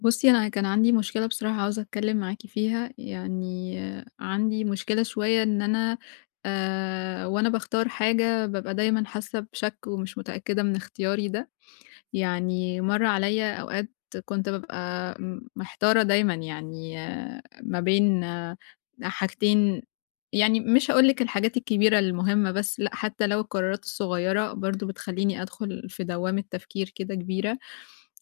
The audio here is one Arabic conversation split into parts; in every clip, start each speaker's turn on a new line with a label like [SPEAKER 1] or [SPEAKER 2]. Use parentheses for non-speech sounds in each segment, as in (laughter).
[SPEAKER 1] بُصِّي، أنا كان عندي مشكلة بصراحة، عاوزة أتكلَّم معاكِ فيها. يعني، عندي مشكلة شوية، إن أنا آآ، وأنا باختار حاجة، بابقى دايمًا حاسَّة بشك ومش متأكِّدة من اختياري ده. يعني، مَر عليَّا أوقات، كنت بابقى محتارة دايمًا، يعني، ما بين حاجتين يعني، مش هاقول لِك الحاجات الكبيرة المهمَّة بس، لأ، حتى لو القرارات الصغيرة، برضه، بتخلِّيني أدخل في دوامة تفكير كده كبيرة.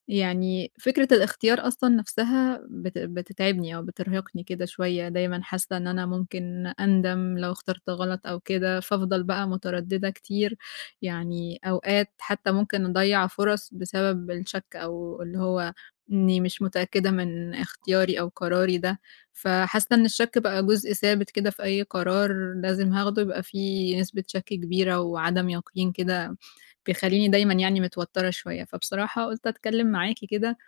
[SPEAKER 1] يعني، فكرة الاختيار أصلًا نفسها، بت بتتعبني أو بترهقني كده شوية، دايمًا حاسَّة إن أنا ممكن أندم لو اخترت غلط أو كده، فافضل بقى مترددة كتير. يعني، أوقات، حتى ممكن أضيِّع فرص بسبب الشك، أو اللي هو، إنِّي مش متأكِّدة من اختياري أو قراري ده. فحاسَّة إن الشك بقى جزء ثابت كده في أي قرار، لازم هاخده، يبقى في نسبة شك كبيرة وعدم يقين كده، بيخلِّيني دايمًا يعني، متوتِّرة شوية. فبصراحة، قُلت أتكلَّم معاكِ كده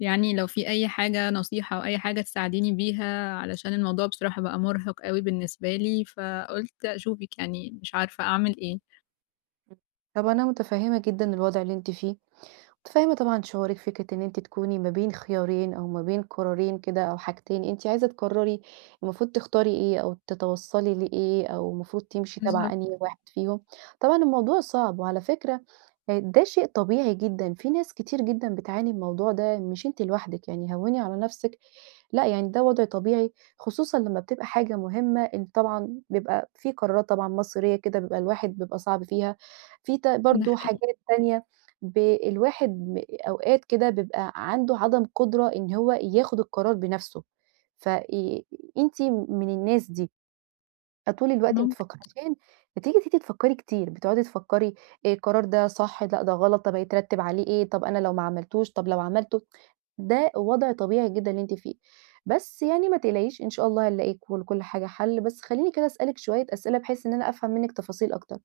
[SPEAKER 1] يعني، لو في أي حاجة نصيحة أو أي حاجة تساعديني بيها، علشان الموضوع بصراحة بقى مُرهِق أوي بالنسبة لي، فقُلت أشوفِك يعني، مش عارفة أعمل إيه؟
[SPEAKER 2] امم. طب، أنا متفهِّمة جدًا الوضع اللي أنتِ فيه، متفهِّمة طبعًا شعورِك. فكرة إن أنتِ تكوني ما بين خيارين أو ما بين قرارين كده، أو حاجتين، أنتِ عايزة تقرِّري، المفروض تختاري إيه، أو تتوصَّلي لإيه، أو المفروض تمشي تبع
[SPEAKER 1] بالضبط.
[SPEAKER 2] أنهي واحد فيهم، طبعًا الموضوع صعب. وعلى فكرة، آآ، ده شيء طبيعي جدًا، في ناس كتير جدًا بتعاني من الموضوع ده، مش أنتِ لوحدِك يعني، هوِّني على نفسِك، لأ، يعني ده وضع طبيعي، خصوصًا لمّا بتبقى حاجة مهمَّة، إن طبعًا بيبقى في قرارات طبعًا مصيرية كده، بيبقى الواحد بيبقى صعب فيها. في ت
[SPEAKER 1] ده
[SPEAKER 2] برضه
[SPEAKER 1] حقيقي.
[SPEAKER 2] حاجات تانية، ب الواحد ب أوقات كده بيبقى عنده عدم قدرة إن هو ياخد القرار بنفسه. فآآ أنتِ من الناس دي، أ طول الوقت
[SPEAKER 1] ممكن.
[SPEAKER 2] بتفكِّر عشان بتيجي أنتِ أنتِ تفكِّري كتير، بتقعدي تفكِّري: "آآ، القرار ده صح؟ لأ، ده غلط، طب، هيترتَّب عليه إيه؟ طب، أنا لو ما عملتوش؟ طب، لو عملته؟" ده وضع طبيعي جدًا اللي أنتِ فيه. بس يعني ما تقلقيش، إن شاء الله، هنلاقي كل لكُل حاجة حل. بس، خلِّيني كده أسألِك شوية أسئلة، بحيث إن أنا أفهم منِّك تفاصيل أكتر.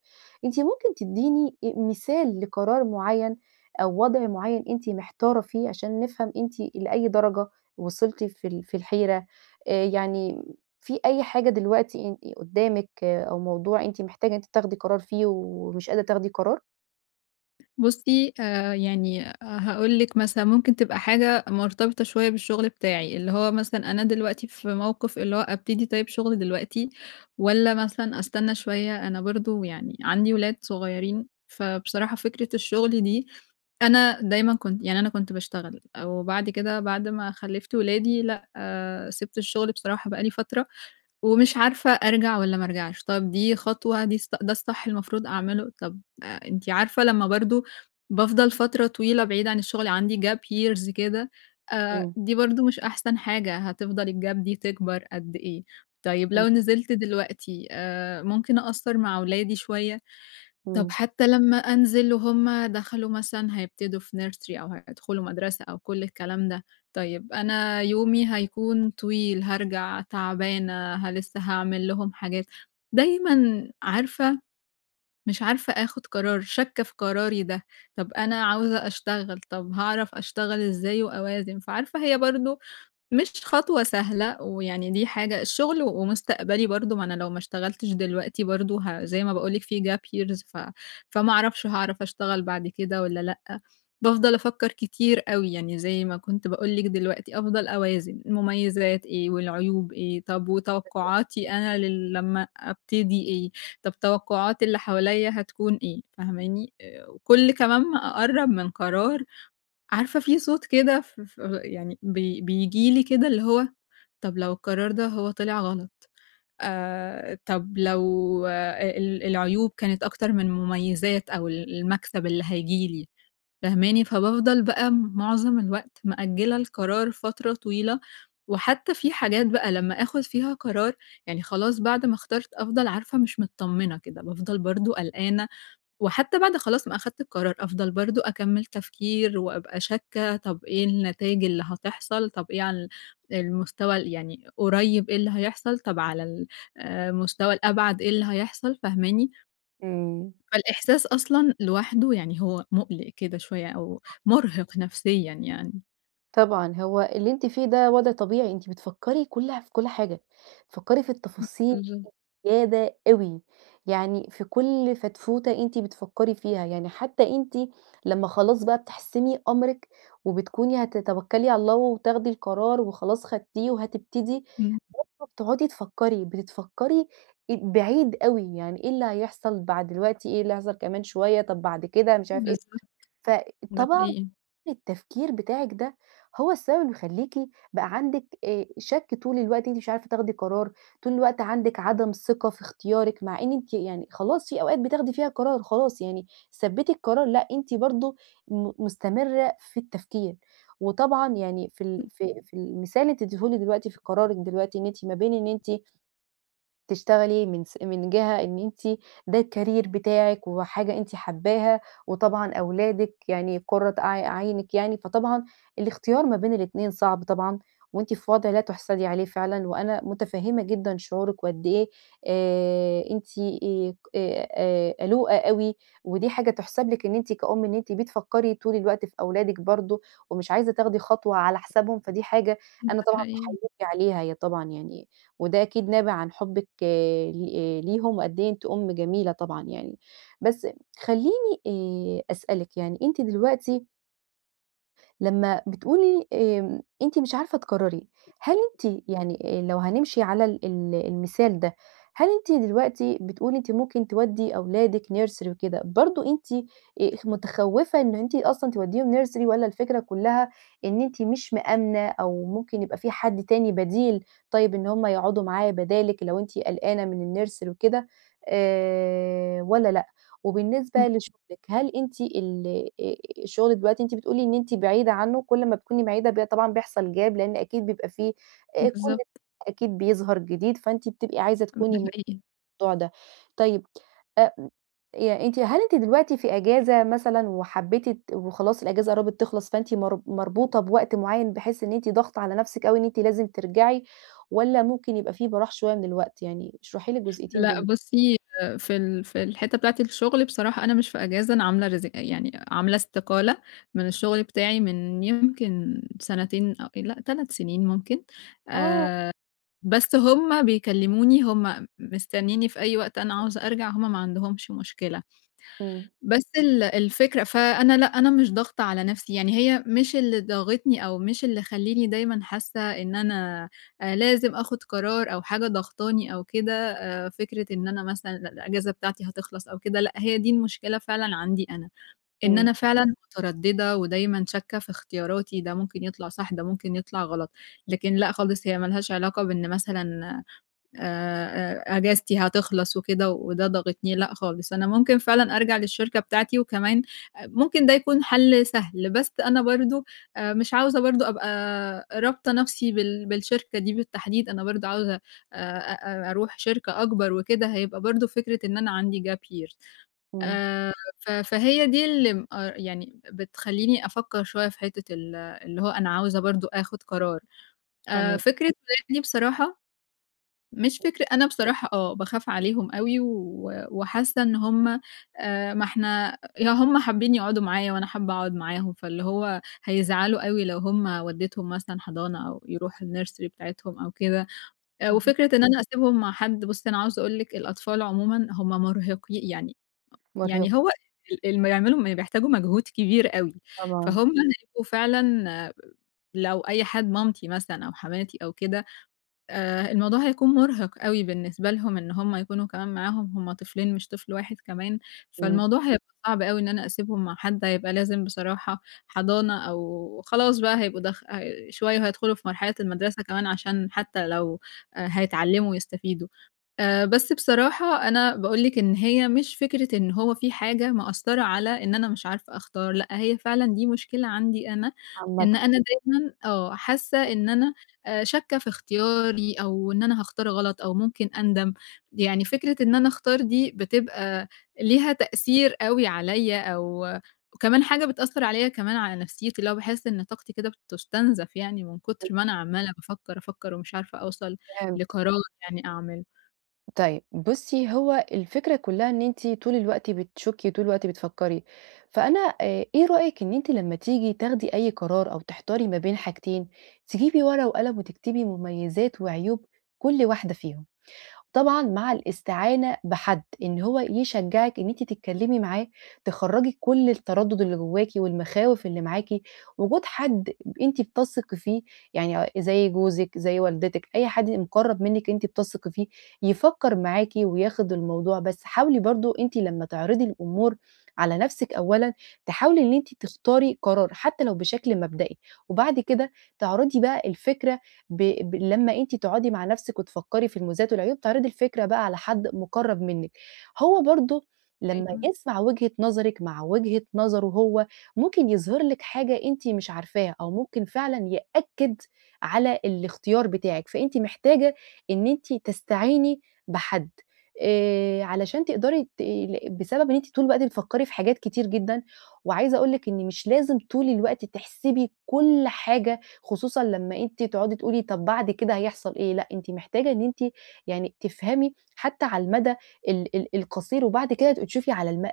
[SPEAKER 2] أنتِ ممكن تدِّيني مثال لقرار معيَّن أو وضع معيَّن أنتِ محتارة فيه، عشان نفهم أنتِ لأي درجة وصِلتِ في ال في الحيرة. آآ، يعني في أي حاجة دلوقتي ان قدامِك أو موضوع أنتِ محتاجة إن أنتِ تاخدي قرار فيه ومش قادرة تاخدي قرار؟
[SPEAKER 1] بُصِّي، آآ، يعني هاقول لِك مثلًا، ممكن تبقى حاجة مرتبطة شوية بالشغل بتاعي، اللي هو مثلًا، أنا دلوقتي في موقف اللي هو ابتدي طيب شغلي دلوقتي والّا مثلًا أستنى شوية، أنا برضه يعني عندي ولاد صغيِّرين، فبصراحة فكرة الشغل دي، أنا دايمًا كنت يعني أنا كنت باشتغل وبعد كده بعد ما خلَّفت ولادي لأ، آآ، سِبت الشغل بصراحة بقى لي فترة ومش عارفة أرجع والّا ما أرجعش. طَب، دي خطوة، دي ده الصح المفروض أعمله؟ طَب، أنتِ عارفة لمّا برضه بافضل فترة طويلة بعيدة عن الشغل عندي gap years كده، آآ،
[SPEAKER 2] إمم.
[SPEAKER 1] دي برضه مش أحسن حاجة هتفضل الgap دي تكبر قد إيه؟ طيب،
[SPEAKER 2] إمم.
[SPEAKER 1] لو نزِلت دلوقتي، آآ، ممكن أقصِّر مع ولادي شوية. طَب،
[SPEAKER 2] إمم.
[SPEAKER 1] حتى لمّا أنزل وهُم دخلوا مثلًا هيبتدوا في nursery أو هيدخلوا مدرسة أو كُل الكلام ده. طيب، أنا يومي هيكون طويل، هارجع تعبانة، ه لسَّه هاعمل لهم حاجات. دايمًا عارفة، مش عارفة آخد قرار شاكَّة في قراري ده. طَب، أنا عاوزة أشتغل، طَب، هاعرف أشتغل إزاي وأوازن؟ فعارفة، هي برضه مش خطوة سهلة ويعني، دي حاجة، الشغل ومستقبلي برضه، ما أنا لو ما اشتغلتش دلوقتي، برضه، ه زي ما
[SPEAKER 2] امم.
[SPEAKER 1] باقول لِك في gap years، ف فما أعرفش، هاعرف أشتغل بعد كده والّا لأ. بافضل أفكِّر كتير أوي يعني، زي ما كنت باقول لِك دلوقتي، أفضل أوازن، المميزات إيه والعيوب إيه. طَب، وتوقعاتي
[SPEAKER 2] (unintelligible)
[SPEAKER 1] أنا ل لمّا أبتدي إيه؟ طَب، توقعات اللي حواليَّ هتكون إيه؟ فاهماني؟ وكُل كمان ما أقرَّب من قرار، عارفة في صوت كده، ف ف يعني ب بييجي لي كده، اللي هو: "طَب، لو القرار ده هو طلع غلط؟ آآ، طَب، لو ال العيوب كانت أكتر من المميزات، أو المكسب اللي هييجي لي؟" فاهماني؟ فبافضل بقى، معظم الوقت، مأجِّلة القرار فترة طويلة. وحتى في حاجات بقى، لمّا آخد فيها قرار، يعني خلاص، بعد ما اخترت، أفضل عارفة مش مطمِّنة كده. بافضل برضه قلقانة، وحتى بعد خلاص ما أخدت القرار، أفضل برضه أكمِّل تفكير، وأبقى شاكَّة، طَب، إيه النتايج اللي هتحصل؟ طَب، إيه عن ال المستوى يعني، قريِّب إيه اللي هيحصل؟ طَب، على ال آآ، المستوى الأبعد إيه اللي هيحصل؟ فاهماني؟
[SPEAKER 2] امم.
[SPEAKER 1] فالإحساس أصلًا لوحده يعني هو مُقلق كده شوية، أو
[SPEAKER 2] طبعًا.
[SPEAKER 1] مُرهق نفسيًا يعني.
[SPEAKER 2] طبعًا، هو اللي أنتِ فيه ده وضع طبيعي أنتِ بتفكري كله في كُل حاجة، تفكري في
[SPEAKER 1] إمم،
[SPEAKER 2] التفاصيل
[SPEAKER 1] اهم.
[SPEAKER 2] زيادة أوي، يعني في كُل فتفوتة أنتِ بتفكري فيها، يعني حتّى أنتِ لمّا خلاص بقى بتحسمي أمرِك وبتكوني هتتوكلي على الله وتاخدي القرار وخلاص خدتيه وهتبتدي
[SPEAKER 1] إمم.
[SPEAKER 2] (unintelligible) تقعدي تفكري، بتفكري بعيد أوي يعني إيه اللي هيحصل بعد دلوقتي، إيه اللي هيحصل كمان شوية، طَب بعد كده مش عارفة إيه،
[SPEAKER 1] بالضبط، ده
[SPEAKER 2] فطبعًا
[SPEAKER 1] حقيقي.
[SPEAKER 2] التفكير بتاعِك ده هو السبب اللي بيخلّيكِ بقى عندِك آآ، شك طول الوقت أنتِ مش عارفة تاخدي قرار، طول الوقت عندِك عدم ثقة في اختيارِك، مع إن أنتِ يعني خلاص في أوقات بتاخدي فيها قرار خلاص، يعني ثبتي القرار، لأ، أنتِ برضه م مستمرّة في التفكير. وطبعًا يعني في ال
[SPEAKER 1] إمم.
[SPEAKER 2] في في المثال اللي أنت اديتهوني دلوقتي في قرارِك دلوقتي إن أنتِ ما بين إن أنتِ تشتغلي من س من جهة إن أنتِ ده الcareer بتاعكِ وحاجة أنتِ حابّاها، وطبعًا أولادِك يعني قرة ع عينِك يعني، فطبعًا الاختيار ما بين الاتنين صعب طبعًا وأنتِ في وضع لا تُحسَدي عليه فعلًا، وأنا متفهمّة جدًا شعورِك وقد إيه آآ، أنتِ آآ، قلوقة أوي، ودي حاجة تحسب لِك إن أنتِ كأم إن أنتِ بتفكري طول الوقت في أولادِك برضه ومش عايزة تاخدي خطوة على حسابهم، فدي حاجة
[SPEAKER 1] إمم،
[SPEAKER 2] أنا
[SPEAKER 1] ده
[SPEAKER 2] طبعًا
[SPEAKER 1] حقيقي.
[SPEAKER 2] باحيِّيكِ عليها هي طبعًا يعني، وده أكيد نابع عن حبِّك ل ليهم وقدّ إيه أنتِ أم جميلة طبعًا يعني. بس خليني آآ، أسألِك يعني أنتِ دلوقتي لمّا بتقولي آمم، أنتِ مش عارفة تقرّري، هل أنتِ يعني آآ لو هنمشِي على ال ال المثال ده، هل أنتِ دلوقتي بتقولي أنتِ ممكن تودّي أولادِك nursery وكده، برضه أنتِ آآ متخوّفة إنه أنتِ أصلًا تودّيهم nursery والّا الفكرة كلّها إن أنتِ مش مآمنة أو ممكن يبقى في حد تاني بديل طيب إن هُم يقعُدوا معاه بدالِك لو أنتِ قلقانة من الnursery وكده آآ، والّا لأ؟ وبالنسبة
[SPEAKER 1] إمم.
[SPEAKER 2] لشُغلِك هل أنتِ ال آآ شُغلِك دلوقتي أنتِ بتقولي إن أنتِ بعيدة عنّه كل ما تكوني بعيدة ب طبعًا بيحصَل Gap لإن أكيد بيبقى في آآ، كل (unintelligible)
[SPEAKER 1] بالضبط.
[SPEAKER 2] أكيد بيظهَر جديد، فأنتِ بتبقي عايزة
[SPEAKER 1] إمم.
[SPEAKER 2] تكوني
[SPEAKER 1] ده
[SPEAKER 2] م (unintelligible)
[SPEAKER 1] حقيقي.
[SPEAKER 2] الموضوع ده طيب أ م أنتِ هل أنتِ دلوقتي في إجازة مثلًا وحبّيتِ ت وخلاص الإجازة قرّبِت تخلَص فأنتِ مر مربوطة بوقت معيّن بحيث إن أنتِ ضاغطة على نفْسِك أوي إن أنتِ لازم ترجَعي، والّا ممكن يبقى في براح شوية من الوقت؟ يعني اشرحي لي الجزئيّتين
[SPEAKER 1] لأ
[SPEAKER 2] دُول.
[SPEAKER 1] بُصّي، آآ في ال في الحِتّة بتاعة الشغل بصراحة أنا مش في إجازة، أنا عاملة رز يعني عاملة استقالة من الشغل بتاعي من يمكن سنتين أ لأ 3 سنين ممكن، آآ،
[SPEAKER 2] آه.
[SPEAKER 1] بس هُم بيكلّموني، هُم مستنّينني في أي وقت، أنا عاوزة أرجَع، هُم ما عندهُمش مشكلة.
[SPEAKER 2] إمم.
[SPEAKER 1] بس ال الفكرة فأنا لأ، أنا مش ضاغطة على نفْسي، يعني هي مش اللي ضاغطني أو مش اللي خلّيني دايمًا حاسّة إن أنا آآ، لازم آخُذ قرار أو حاجة ضاغطاني أو كده آآ، فكرة إن أنا مثلًا الإجازة بتاعتي هتخلَص أو كده، لأ هي دي المشكلة فعلًا عندي أنا، إن
[SPEAKER 2] إمم.
[SPEAKER 1] أنا فعلًا متردّدة ودايمًا شاكّة في اختياراتي ده ممكن يطلَع صح، ده ممكن يطلَع غلط، لكن لأ خالص هي مالهاش علاقة بإن مثلًا آآ، أجازتي هتخلَص وكده وده ضاغطني، لأ خالص، أنا ممكن فعلًا أرجَع للشركة بتاعتي وكمان ممكن ده يكون حَل سهل، بس أنا برضه آآ مش عاوزة برضه أبقى رابطة نفْسي بال بالشركة دي بالتحديد، أنا برضه عاوزة آآ أ أرُوح شركة أكبَر وكده، هيبقى برضه فكرة إن أنا عندي Gap year.
[SPEAKER 2] إمم.
[SPEAKER 1] آآ، ف فهي دي اللي م آآ يعني بتخلّيني أفكّر شوية في حِتّة ال اللي هو أنا عاوزة برضه آخُذ قرار آآ
[SPEAKER 2] تمام.
[SPEAKER 1] فكرة (unintelligible) بصراحة مش
[SPEAKER 2] (unintelligible)
[SPEAKER 1] فكر أنا بصراحة آه، باخاف عليهم أوي و وحاسّة إن هُم آآ، ما إحنا لو هُم حابّين يقعُدوا معايا وأنا حابة أقعُد معاهم فاللي هو هيزعَلوا أوي لو هُم ودّيتهم مثلًا حضانة أو يرُوحوا الnursery بتاعتهم أو كده.
[SPEAKER 2] اهم.
[SPEAKER 1] وفكرة إن أنا أسيبهم مع حَد، بُصّي أنا عاوزة أقول لِك الأطفال عمومًا هُم مرهقي يعني
[SPEAKER 2] مرهِق.
[SPEAKER 1] يعني هو ال اللي ما يعملوا م بيحتاجوا مجهود كبير أوي،
[SPEAKER 2] طبعًا.
[SPEAKER 1] فهُم هيبقوا فعلًا لو أي حد مامتي مثلًا أو حماتي أو كده، آآ، الموضوع هيكُون مرهِق أوي بالنسبة لهُم إن هُم يكونوا كمان معاهم، هُم طفلين مش طفل واحد كمان،
[SPEAKER 2] إمم.
[SPEAKER 1] فالموضوع هيبقى صعب أوي إن أنا أسيبهم مع حد، هيبقى لازم بصراحة حضَانة أو خلاص بقى هيبقوا دخ هي شوية وهيدخُلوا في مرحلة المدرسة كمان عشان حتى لو آآ، هيتعلّموا ويستفيدوا. آآ، بس بصراحة أنا باقول لِك إن هي مش فكرة إن هو في حاجة مأثّرة على إن أنا مش عارفة أختار، لأ هي فعلًا دي مشكلة عندي أنا
[SPEAKER 2] عامةً.
[SPEAKER 1] إن أنا دايمًا آه، حاسّة
[SPEAKER 2] آه.
[SPEAKER 1] إن أنا آآ، شاكة في اختياري أو إن أنا هاختار غلط أو ممكن أندَم، يعني فكرة إن أنا أختار دي بتبقى ليها تأثير أوي عليَّ أو وكمان حاجة بتأثّر عليَّ كمان على نفْسيتي، اللي هو باحس إن طاقتي كده بتُستنزَف يعني من
[SPEAKER 2] (unintelligible)
[SPEAKER 1] كتر ما أنا عمّالة بافكّر، أفكّر ومش عارفة أوصَل
[SPEAKER 2] فهمت.
[SPEAKER 1] لقرار يعني أعمله.
[SPEAKER 2] طيب، بُصِّي، هو الفكرة كلَّها إن أنتِ طول الوقت بتشكِّي، طول الوقت بتفكِّري. فأنا آآ، إيه رأيِك إن أنتِ لمّا تيجي تاخدي أي قرار أو تحتاري ما بين حاجتين، تجيبي ورقة وقلم وتكتبي مميزات وعيوب كُل واحدة فيهم؟ وطبعًا مع الاستعانة بحد إن هو يشجِّعِك إن أنتِ تتكلَّمي معاه، تخرِّجي كُل التردُّد اللي جوَّاكِ والمخاوف اللي معاكِ. وجود حد، آآ، ب أنتِ بتثقي فيه، يعني آآ، زيّ جوزِك، زيّ والدتِك، أي حد يبقى مُقرَّب منِّك أنتِ بتثقي فيه، يفكِّر معاكِ وياخُد الموضوع بس حاولي برضه أنتِ لمّا تعرضي الأمور على نَفْسِك أولًا، تحاولي إن أنتِ تختاري قرار حتى لو بشكل مبدئي، وبعد كده تعرضي بقى الفكرة، ب ب لمّا أنتِ تقعدي مع نَفْسك وتفكِّري في المميزات والعيوب، تعرضي الفكرة بقى على حد مُقرَّب منِّك، هو برضه لمّا
[SPEAKER 1] أيوه.
[SPEAKER 2] يسمع وجهة نظرِك مع وجهة نظره هو، ممكن يظهر لِك حاجة أنتِ مش عارفاها، أو ممكن فعلًا يأكِّد على الاختيار بتاعِك. فأنتِ محتاجة إن أنتِ تستعيني بحد آآ، علشان تقدري تقلِّ بسبب إن أنتِ طول الوقت بتفكِّري في حاجات كتير جدًا. وعايزة أقول لِك إن مش لازم طول الوقت تحسبي كُل حاجة، خصوصًا لمّا أنتِ تقعدي تقولي: "طب، بعد كده هيحصل إيه؟" لأ، أنتِ محتاجة إن أنتِ يعني تفهمي حتى على المدى ال ال القصير وبعد كده تبقي تشوفي على الم ع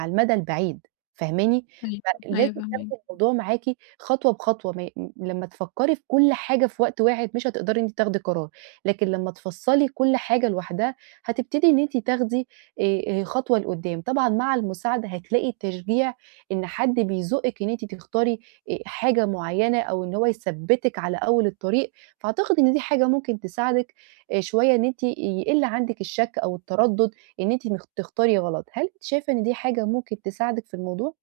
[SPEAKER 2] على المدى البعيد. فاهماني؟
[SPEAKER 1] أيوه،
[SPEAKER 2] فلازم
[SPEAKER 1] أيوه فهماكِ.
[SPEAKER 2] تاخدي الموضوع معاكِ خطوة بخطوة. ما ي م لمّا تفكِّري في كل حاجة في وقت واحد مش هتقدري إن أنتِ تاخدي قرار، لكن لمّا تفصِّلي كل حاجة لوحدها هتبتدي إن أنتِ تاخدي، آآ، آآ، خطوة لقدَّام. طبعًا مع المساعدة هتلاقي التشجيع، إن حد بيزُقِّك إن أنتِ تختاري، آآ، حاجة معيَّنة، أو إن هو يثبِّتِك على أول الطريق. فأعتقد إن دي حاجة ممكن تساعدِك، آآ، شوية، إن أنتِ يقِل عندك الشك أو التردُّد إن أنتِ م تختاري غلط. هل أنت شايفة إن دي حاجة ممكن تساعدِك في الموضوع؟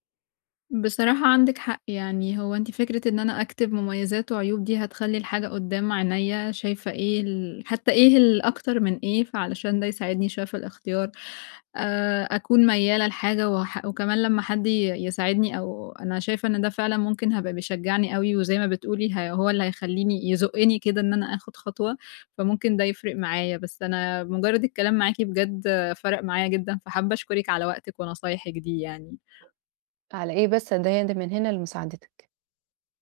[SPEAKER 1] بصراحة، عندِك حق، يعني هو أنتِ فكرة إن أنا أكتب مميزات وعيوب، دي هتخلِّي الحاجة قدَّام عينيَّا، شايفة إيه ال حتى إيه ال أكتر من إيه، فعشان ده يساعدني شوية في الاختيار، آآ، أكون مايِّلة لحاجة واح وكمان لمّا حد ي يساعدني، أو أنا شايفة إن ده فعلًا ممكن هيبقى بيشجِّعني أوي، وزيّ ما بتقولي، ه هو اللي هيخلِّيني يزُقِّني كده، إن أنا آخُد خطوة. فممكن ده يفرِّق معايا. بس أنا مُجرَّد الكلام معاكِ، بجد فرِّق معايا جدًا. فحابَّة أشكرِك على وقتِك ونصايحِك دي يعني.
[SPEAKER 2] على إيه بَس أنا دايمًا من هنا لمساعدتِك.